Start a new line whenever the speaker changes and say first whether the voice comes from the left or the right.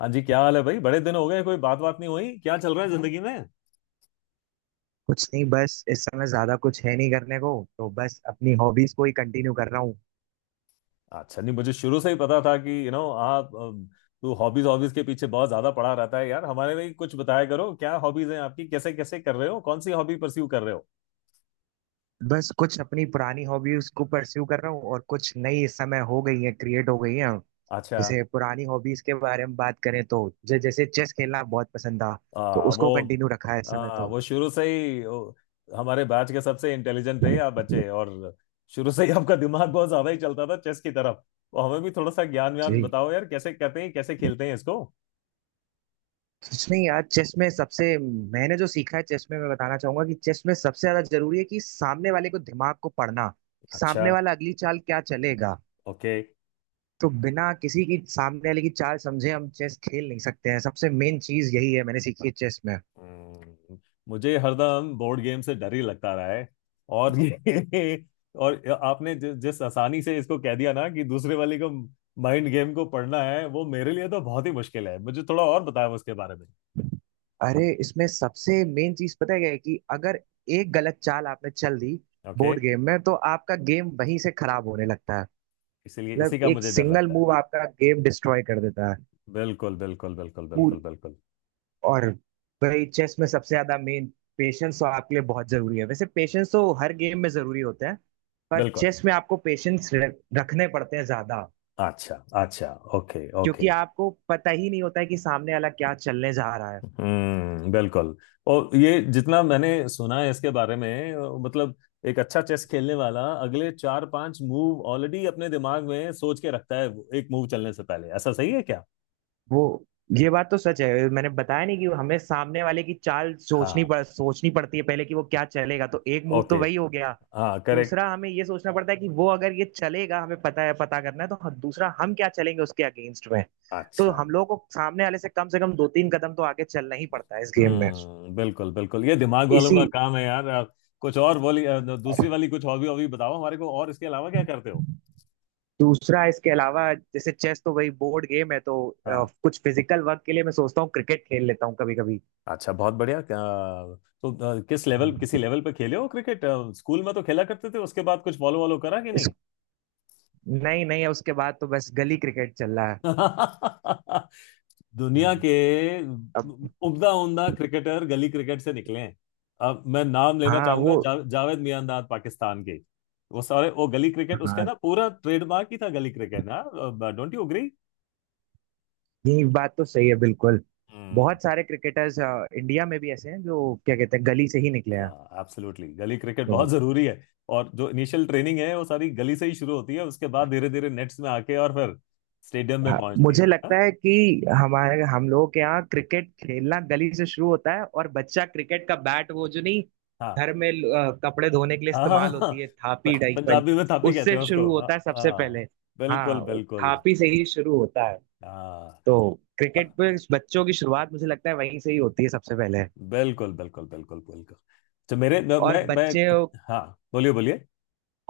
left: हाँ जी। क्या हाल है भाई? बड़े दिन हो गए, कोई बात बात नहीं हुई। क्या चल रहा है जिंदगी में?
right: कुछ नहीं। बस इस समय ज्यादा कुछ है नहीं करने को। तो बस अपनी हॉबीज को ही कंटिन्यू कर रहा हूँ।
left: अच्छा, नहीं मुझे शुरू से ही पता था कि यू नो आप तू हॉबीज हॉबीज के पीछे बहुत ज्यादा पड़ा रहता है यार। हमारे लिए कुछ बताया करो, क्या हॉबीज हैं आपकी? कैसे कैसे कर रहे हो? कौन सी हॉबी परस्यू कर रहे हो?
right: बस कुछ अपनी पुरानी हॉबीज को परस्यू कर रहा हूँ और कुछ नई इस समय हो गई है, क्रिएट हो गई है।
left: अच्छा।
right: जैसे पुरानी हॉबीज के बारे में बात करें तो जैसे चेस खेलना बहुत पसंद था। तो
left: आ,
right: उसको
left: वो
right: कंटिन्यू रखा है इस समय।
left: आ,
right: तो
left: वो शुरू से ही हमारे बैच के सबसे इंटेलिजेंट थे आप बच्चे। और शुरू से ही आपका दिमाग बहुत ज्यादा ही चलता था चेस की तरफ। तो हमें भी थोड़ा सा ज्ञान व्यान
right: जी,
left: बताओ यार, कैसे करते हैं, कैसे खेलते हैं इसको?
right: कुछ नहीं यार। चेस में सबसे मैंने जो सीखा है चेस में मैं बताना चाहूंगा कि चेस में सबसे ज्यादा जरूरी है कि सामने वाले को, दिमाग को पढ़ना।
left: अच्छा।
right: सामने वाला अगली चाल क्या चलेगा।
left: ओके।
right: तो बिना किसी की, सामने वाले की चाल समझे हम चेस खेल नहीं सकते हैं। सबसे मेन चीज यही है, मैंने सीखी है चेस में।
left: हम्म, मुझे हरदम बोर्ड गेम से डर ही लगता रहा है। और ये और आपने जिस आसानी से इसको कह दिया ना, कि दूसरे वाले को माइंड गेम को पढ़ना है वो मेरे लिए तो बहुत ही मुश्किल है। मुझे थोड़ा और बताया उसके बारे में।
right: अरे इसमें सबसे मेन चीज पता है क्या है कि अगर एक गलत चाल आपने चल दी
left: ओके।
right: बोर्ड गेम में तो आपका गेम वहीं से खराब होने लगता है।
left: इसलिए
right: मतलब
left: इसी का
right: एक
left: मुझे डर
right: सिंगल
left: लगता है।
right: मूव आपका गेम डिस्ट्रॉय कर देता है।
left: बिल्कुल, बिल्कुल, बिल्कुल, बिल्कुल,
right: पूर-
left: बिल्कुल,
right: और वही चेस में सबसे ज्यादा मेन। पेशेंस तो आपके लिए बहुत जरूरी है। वैसे पेशेंस तो हर गेम में जरूरी होता है, पर
left: बिल्कुल।
right: चेस में आपको पेशेंस रखने पड़ते हैं ज्यादा।
left: अच्छा, अच्छा। Okay, okay.
right: क्योंकि आपको पता ही नहीं होता है कि सामने वाला क्या चलने जा रहा है।
left: हम्म। बिल्कुल। और ये जितना मैंने सुना है इसके बारे में, मतलब, एक अच्छा चेस खेलने वाला अगले 4-5 मूव ऑलरेडी अपने दिमाग में सोच के रखता है, वो, एक मूव चलने से पहले। ऐसा सही है क्या?
right: वो, ये बात तो सच है, मैंने बताया नहीं कि हमें सामने वाले की चाल
left: हाँ।
right: सोचनी पड़ती है पहले कि वो क्या चलेगा। तो एक मूव तो
left: ओके।
right: वही हो गया।
left: हाँ, करेक्ट।
right: दूसरा हमें ये सोचना पड़ता है कि वो अगर ये चलेगा, हमें पता है, पता करना है तो दूसरा हम क्या चलेंगे उसके अगेंस्ट में। तो
left: अच्छा।
right: हम लोगों को सामने वाले से कम दो तीन कदम तो आगे चलना ही पड़ता है इस गेम में।
left: हम्म। बिल्कुल, बिल्कुल, ये दिमाग वालों
right: इसी
left: का काम है यार। आप कुछ और बोली। दूसरी वाली कुछ हॉबी हॉबी बताओ हमारे को, और इसके अलावा क्या करते हो?
right: दूसरा, इसके अलावा जैसे चेस तो वही बोर्ड गेम है। तो
left: हाँ।
right: कुछ फिजिकल वर्क के लिए मैं सोचता हूँ क्रिकेट खेल लेता हूँ कभी कभी।
left: अच्छा, बहुत बढ़िया। तो किसी लेवल पे खेले हो क्रिकेट? स्कूल में तो खेला करते थे, उसके बाद कुछ फॉलो वॉलो करा कि
right: इस
left: नहीं?
right: नहीं नहीं, उसके बाद तो बस गली क्रिकेट चल रहा है।
left: दुनिया
right: हाँ।
left: के
right: अब।
left: उम्दा उम्दा क्रिकेटर गली क्रिकेट से निकले हैं। अब मैं नाम लेना
right: हाँ, वो।
left: चाहूंगा, जावेद मियांदाद, पाकिस्तान के। वो सारे, वो गली क्रिकेट, उसका
right: हाँ,
left: ना पूरा ट्रेडमार्क ही था गली क्रिकेट ना। Don't you agree?
right: ये बात तो सही है, बिल्कुल। बहुत सारे क्रिकेटर्स इंडिया में भी ऐसे हैं जो क्या कहते हैं, गली से ही निकले हैं।
left: एब्सोल्युटली, गली क्रिकेट
right: तो।
left: बहुत जरूरी है। और जो इनिशियल ट्रेनिंग है वो सारी गली से ही शुरू होती है, उसके बाद धीरे धीरे नेट्स में आके और फिर स्टेडियम में
right: हाँ,
left: पहुंचती
right: मुझे
left: है। हाँ।
right: लगता है कि हमारे हम लोगों के यहाँ क्रिकेट खेलना गली से शुरू होता है। और बच्चा क्रिकेट का बैट, वो जो नहीं
left: हाँ,
right: घर में कपड़े धोने के लिए
left: हाँ, हाँ,
right: इस्तेमाल
left: हाँ।
right: होती है, थापी, डाइपल,
left: पंजाबी में थापी कहते
right: उससे
left: हैं उसको।
right: शुरू
left: हाँ,
right: होता है सबसे
left: हाँ।
right: पहले।
left: बिल्कुल,
right: हाँ,
left: बिल्कुल।
right: थापी से ही शुरू होता है।
left: हाँ,
right: तो क्रिकेट
left: हाँ,
right: पे बच्चों की शुरुआत मुझे लगता है वहीं से ही होती है सबसे पहले।
left: बिल्कुल, बिल्कुल, बिल्कुल, बिल्कुल। तो मेरे
right: और बच्चे।
left: मैं- हाँ, बोलिए, बोलिए।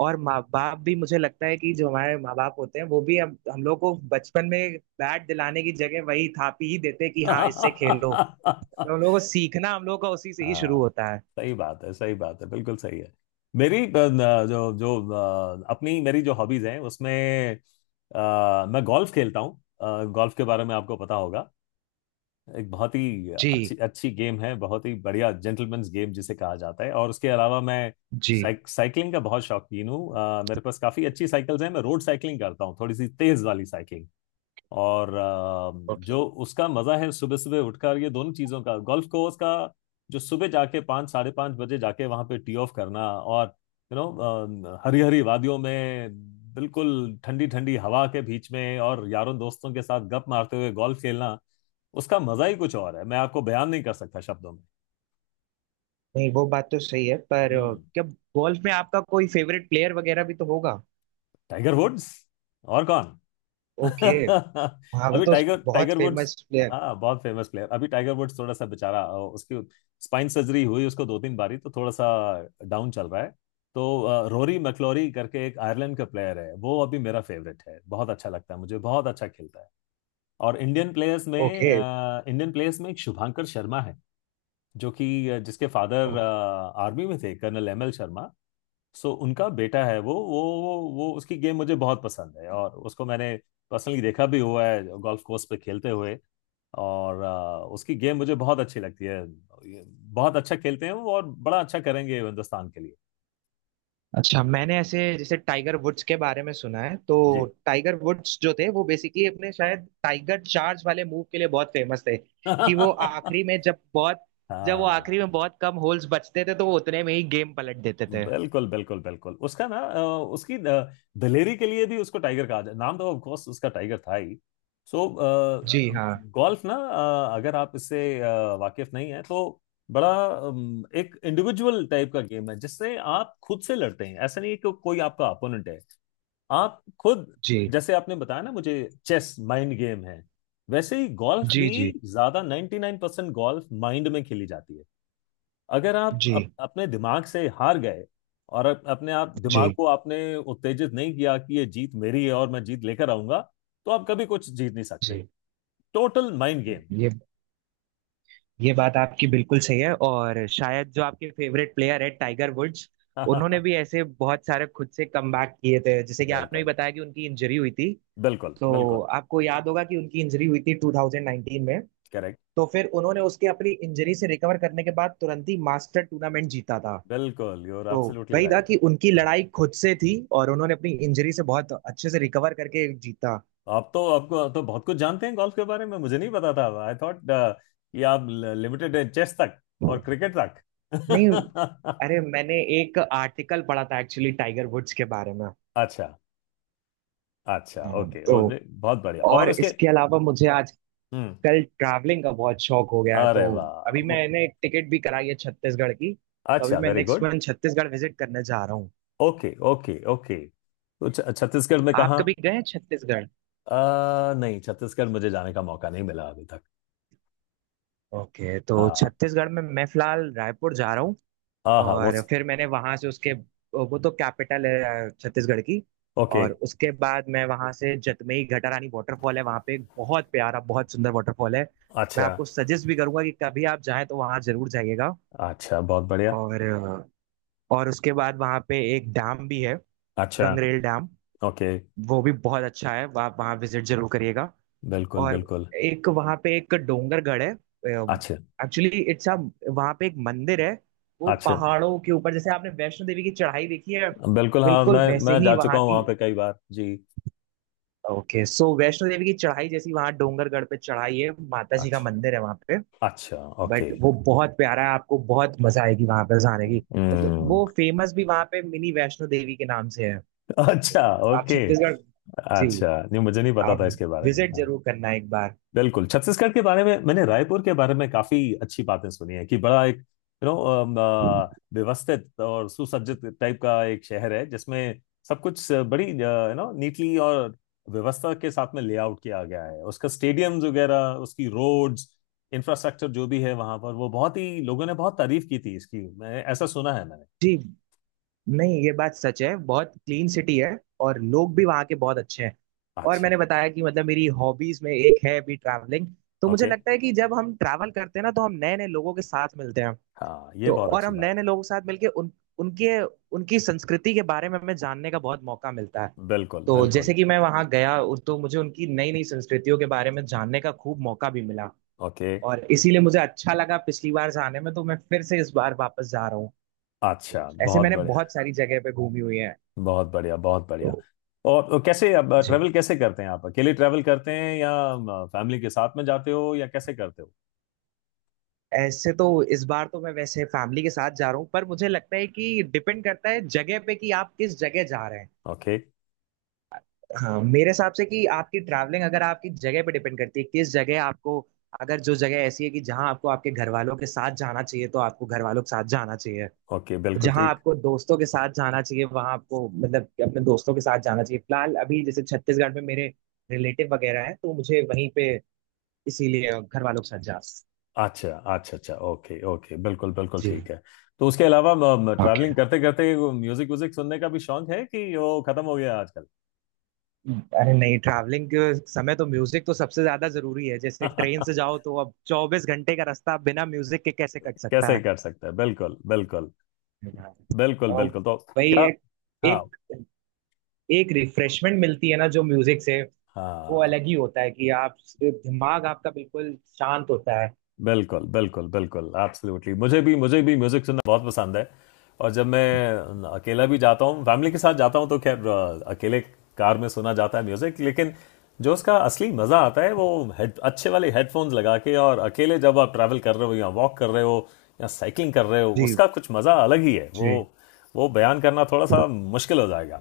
right: और माँ बाप भी मुझे लगता है कि जो हमारे माँ बाप होते हैं वो भी हम लोग को बचपन में बैट दिलाने की जगह वही थापी ही देते हैं कि हाँ, इससे खेलो। तो हम लोग का उसी से ही शुरू
left: हाँ,
right: होता है।
left: सही बात है, सही बात है, बिल्कुल सही है। मेरी, जो जो अपनी मेरी जो हॉबीज हैं उसमें, मैं गोल्फ खेलता हूँ। गोल्फ के बारे में आपको पता होगा, एक बहुत ही अच्छी
right: जी।
left: अच्छी गेम है, बहुत ही बढ़िया जेंटलमैन्स गेम जिसे कहा जाता है। और उसके अलावा मैं
right: जी,
left: साइकिलिंग का बहुत शौकीन हूँ। मेरे पास काफी अच्छी साइकिल्स हैं, मैं रोड साइकिलिंग करता हूँ, थोड़ी सी तेज वाली साइकिलिंग। और जो उसका मजा है सुबह सुबह उठकर, ये दोनों चीजों का, गोल्फ कोर्स का, जो सुबह जाके 5, 5:30 बजे जाके वहां पे टी ऑफ करना, और यू नो, हरी हरी वादियों में, बिल्कुल ठंडी ठंडी हवा के बीच में, और यारों दोस्तों के साथ गप मारते हुए गोल्फ खेलना, उसका मजा ही कुछ और है, मैं आपको बयान नहीं कर सकता शब्दों में।
right: नहीं वो बात तो सही है, पर
left: हम्म।
right: क्या गोल्फ में आपका कोई फेवरेट प्लेयर वगैरह भी तो होगा।
left: Tiger Woods. और कौन?
right: ओके। हाँ, वो
left: अभी
right: तो
left: टाइगर
right: बहुत
left: टाइगर वुड्स।
right: Famous player.
left: हाँ, बहुत फेमस प्लेयर। अभी टाइगर वुड्स थोड़ा सा बेचारा, उसकी स्पाइन सर्जरी हुई उसको 2-3 बारी, तो थोड़ा सा डाउन चल रहा है। तो रोरी मैकलोरी करके एक आयरलैंड का प्लेयर है, वो अभी मेरा फेवरेट है, बहुत अच्छा लगता है मुझे, बहुत अच्छा खेलता है। और इंडियन प्लेयर्स में
right: ओके,
left: अ, इंडियन प्लेयर्स में एक शुभांकर शर्मा है, जिसके फादर आर्मी में थे, colonel M L Sharma. So उनका बेटा है, वो उसकी गेम मुझे बहुत पसंद है, और उसको मैंने पर्सनली देखा भी हुआ है गोल्फ कोर्स पे खेलते हुए। और उसकी गेम मुझे बहुत अच्छी लगती है, ये बहुत अच्छा खेलते हैं वो और बड़ा अच्छा करेंगे हिंदुस्तान के लिए।
right: अच्छा। मैंने ऐसे जैसे टाइगर वुड्स के बारे में सुना है। तो
left: जी।
right: टाइगर वुड्स जो थे वो बेसिकली अपने शायद टाइगर चार्ज वाले मूव के लिए बहुत फेमस थे, कि वो आखिरी में जब वो आखिरी
left: हाँ,
right: में बहुत कम होल्स बचते थे तो वो उतने में ही गेम पलट देते थे।
left: बिल्कुल, बिल्कुल, बिल्कुल, उसकी दिलेरी के लिए भी उसको टाइगर कहा जाए, नाम तो ऑफ कोर्स उसका टाइगर था ही। सो
right: जी हाँ।
left: गोल्फ ना, अगर आप इससे वाकिफ नहीं है तो बड़ा एक इंडिविजुअल टाइप का गेम है, जिससे आप खुद से लड़ते हैं, ऐसा नहीं है कि कोई आपका अपोनेंट है, आप खुद।
right: जी,
left: जैसे आपने बताया ना मुझे चेस माइंड गेम है, वैसे ही गोल्फ
right: जी,
left: भी।
right: जी,
left: ज्यादा 99% गोल्फ माइंड में खेली जाती है। अगर आप
right: जी,
left: अपने दिमाग से हार गए और अपने आप दिमाग
right: जी,
left: को आपने उत्तेजित नहीं किया कि ये जीत मेरी है और मैं जीत लेकर आऊंगा, तो आप कभी कुछ जीत नहीं सकते।
right: जी।
left: Total mind game.
right: ये ये बात आपकी बिल्कुल सही है, और शायद जो आपके फेवरेट प्लेयर है टाइगर वुड्स, उन्होंने भी ऐसे बहुत सारे खुद से कमबैक किए थे, जैसे कि आपने भी
left: बिल्कुल,
right: बताया कि उनकी इंजरी हुई थी।
left: बिल्कुल,
right: तो
left: बिल्कुल
right: आपको याद होगा कि उनकी इंजरी हुई थी 2019 में।
left: करेक्ट।
right: तो फिर उन्होंने उसके, अपनी इंजरी से रिकवर करने के बाद तुरंत ही मास्टर टूर्नामेंट जीता था।
left: बिल्कुल, यू आर
right: तो
left: एब्सोल्युटली
right: वही था
left: राइट।
right: कि उनकी लड़ाई खुद से थी, और उन्होंने अपनी इंजरी से बहुत अच्छे से रिकवर करके जीता।
left: आप तो आपको तो बहुत कुछ जानते हैं गोल्फ के बारे में, मुझे नहीं पता था, आई थॉट कि आप लिमिटेड हैं चेस तक और क्रिकेट
right: नहीं,
left: तक।
right: अरे मैंने एक आर्टिकल पढ़ा था एक्चुअली टाइगर वुड्स के बारे में।
left: अच्छा, अच्छा,
right: हाँ,
left: ओके।
right: तो
left: बहुत बढ़िया। और
right: और
left: उसके,
right: इसके अलावा मुझे आजकल
left: हम्म,
right: ट्रैवलिंग का बहुत शौक हो गया है। तो
left: अरे वाह,
right: अभी मैंने टिकट भी कराई है छत्तीसगढ़ की। तो अभी
left: अच्छा,
right: मैं
left: very
right: next
left: good.
right: Month Chhattisgarh visit करने जा रहा।
left: Okay, okay, okay. तो छत्तीसगढ़ में
right: आप
left: कहाँ?
right: कभी गए हैं छत्तीसगढ़?
left: नहीं, छत्तीसगढ़ मुझे जाने का मौका नहीं मिला अभी तक।
right: ओके, तो
left: हाँ,
right: छत्तीसगढ़ में मैं फिलहाल रायपुर जा रहा हूँ।
left: हाँ, हाँ, वो
right: और फिर मैंने वहां से, उसके, वो तो कैपिटल है छत्तीसगढ़ की।
left: ओके।
right: और उसके बाद मैं वहां से, जतमई घटारानी वाटरफॉल है, वहां पे एक बहुत प्यारा, बहुत सुंदर वाटरफॉल है। मैं
left: अच्छा,
right: आपको सजेस्ट भी करूंगा कि कभी आप जाएं तो वहां जरूर जाइएगा।
left: अच्छा। बहुत बढ़िया।
right: और अ, और उसके बाद वहां पे एक डैम भी है।
left: अच्छा,
right: गंगरेल डैम।
left: ओके,
right: वो भी बहुत अच्छा है, आप वहां विजिट जरूर करिएगा।
left: बिल्कुल,
right: और
left: बिल्कुल,
right: एक वहां पे एक डोंगरगढ़ है।
left: अच्छा,
right: एक्चुअली इट्स अ, वहां पे एक मंदिर है। वो
left: अच्छा,
right: पहाड़ों के ऊपर, जैसे आपने वैष्णो देवी की चढ़ाई देखी है,
left: बिल्कुल। हाँ,
right: बिल्कुल
left: मैं
right: वैसे
left: मैं
right: ही
left: जा चुका
right: वहां
left: हूँ वहाँ
right: की।
left: पे कई बार जी।
right: ओके, सो वैष्णो देवी की चढ़ाई जैसी वहां डोंगरगढ़ पे चढ़ाई है, माता जी का
left: अच्छा,
right: मंदिर है वहां पे।
left: अच्छा, ओके,
right: बट वो बहुत प्यारा है, आपको बहुत मजा आएगी वहां पे जाने की। मतलब
left: हम्म।
right: वो फेमस भी वहां पे मिनी वैष्णो देवी के नाम से है।
left: अच्छा,
right: तो आप
left: ओके।
right: छत्तीसगढ़। जी,
left: अच्छा, नहीं मुझे नहीं पता
right: आप
left: था इसके बारे में।
right: विजिट
left: हाँ।
right: जरूर करना एक बार।
left: बिल्कुल। छत्तीसगढ़ के बारे में, मैंने रायपुर के बारे में काफी अच्छी बातें सुनी है, कि बड़ा एक, यू नो, व्यवस्थित और सुसज्जित टाइप का एक शहर है, जिसमें सब कुछ बड़ी, यू नो, नीटली और व्यवस्था के साथ में लेआउट किया गया है, उसका स्टेडियम्स वगैरह, उसकी रोड्स, इंफ्रास्ट्रक्चर जो भी है वहां पर वो, बहुत ही लोगों ने बहुत तारीफ की थी इसकी, मैं ऐसा सुना है मैंने।
right: जी, नहीं ये बात सच है, बहुत क्लीन सिटी है। और लोग भी वहाँ के बहुत अच्छे हैं। और
left: अच्छा।
right: मैंने बताया कि, मतलब, मेरी हॉबीज में एक है भी ट्रैवलिंग। तो मुझे
left: ओके,
right: लगता है कि जब हम ट्रैवल करते हैं ना, तो हम नए नए लोगों के साथ मिलते हैं।
left: हाँ, ये
right: तो
left: बहुत
right: और
left: अच्छी
right: हम नए
left: बात
right: नए लोगों के साथ मिलके उन उनके उनकी संस्कृति के बारे में हमें जानने का बहुत मौका मिलता है।
left: है। बिल्कुल,
right: तो
left: बिल्कुल,
right: जैसे कि मैं वहाँ गया तो मुझे उनकी नई नई संस्कृतियों के बारे में जानने का खूब मौका भी मिला।
left: ओके।
right: और इसीलिए मुझे अच्छा लगा पिछली बार जाने में, तो मैं फिर से इस बार वापस जा रहा हूँ।
left: अच्छा,
right: ऐसे
left: बहुत
right: मैंने
left: बढ़िया,
right: बहुत सारी जगह पे घूमी हुई है।
left: बहुत बढ़िया, बहुत
right: तो।
left: बढ़िया। और कैसे, अब
right: जी,
left: ट्रैवल कैसे करते हैं? आप अकेले ट्रैवल करते हैं या फैमिली के साथ में जाते हो, या कैसे करते हो?
right: ऐसे तो इस बार तो मैं वैसे फैमिली के साथ जा रहा हूँ, पर मुझे लगता है कि डिपेंड करता है जगह पे कि आप किस जगह जा रहे हैं।
left: ओके,
right: हाँ, मेरे हिसाब से कि आपकी ट्रैवलिंग अगर आपकी जगह पे डिपेंड करती है, किस जगह आपको। अगर जो जगह ऐसी है कि जहाँ आपको आपके घर वालों के साथ जाना चाहिए तो आपको घर वालों के साथ जाना चाहिए।
left: ओके, बिल्कुल
right: जहाँ
left: ठीक।
right: आपको दोस्तों के साथ जाना चाहिए, वहाँ आपको, मतलब, कि अपने दोस्तों के साथ जाना चाहिए। फिलहाल अभी जैसे छत्तीसगढ़ में मेरे रिलेटिव वगैरह हैं, तो मुझे वहीं पे, इसीलिए घर वालों के साथ जा।
left: अच्छा, अच्छा, अच्छा, ओके, ओके, बिल्कुल, बिल्कुल
right: जी।
left: ठीक है। तो उसके अलावा,
right: ओके।
left: ट्रैवलिंग करते करते म्यूजिक व्यूजिक सुनने का भी शौक है कि वो खत्म हो गया आजकल?
right: अरे नहीं, ट्रैवलिंग के समय तो म्यूजिक तो सबसे ज्यादा जरूरी है। जैसे ट्रेन से जाओ, तो अब 24 घंटे का रास्ता बिना म्यूजिक के कैसे कट सकता
left: कैसे
right: है?
left: कर सकते हैं? बिल्कुल, बिल्कुल, बिल्कुल,
right: और
left: बिल्कुल। तो
right: वही,
left: क्या?
right: एक
left: हाँ,
right: एक एक रिफ्रेशमेंट मिलती है ना जो म्यूजिक से, वो
left: हाँ,
right: अलग ही होता है, कि आप, दिमाग आपका बिल्कुल शांत होता है।
left: बिल्कुल, बिल्कुल, बिल्कुल, एब्सोल्युटली मुझे भी म्यूजिक सुनना बहुत पसंद है। और जब मैं अकेला भी जाता हूँ, फैमिली के साथ जाता हूँ, तो खैर, अकेले कार में सुना जाता है म्यूजिक, लेकिन जो उसका असली मजा आता है वो, हेड अच्छे वाले हेडफोन्स लगा के, और अकेले जब आप ट्रैवल कर रहे हो या वॉक कर रहे हो या साइकिलिंग कर रहे हो,
right: जी,
left: उसका कुछ मजा अलग ही है। वो
right: जी।
left: वो बयान करना थोड़ा सा मुश्किल हो जाएगा।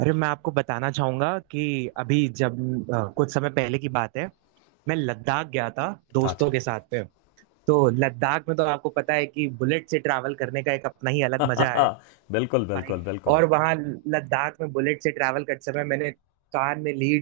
right: अरे मैं आपको बताना चाहूंगा कि अभी जब, कुछ समय पहले की बात है, मैं लद्दाख गया था दोस्तों
left: अच्छा।
right: के साथ में। तो लद्दाख में तो आपको पता है कि बुलेट से ट्रैवल करने का एक अपना ही अलग मजा है,
left: बिल्कुल,
right: भाई।
left: बिल्कुल, बिल्कुल।
right: और वहाँ लद्दाख में बुलेट से ट्रैवल करते समय मैंने कान में लीड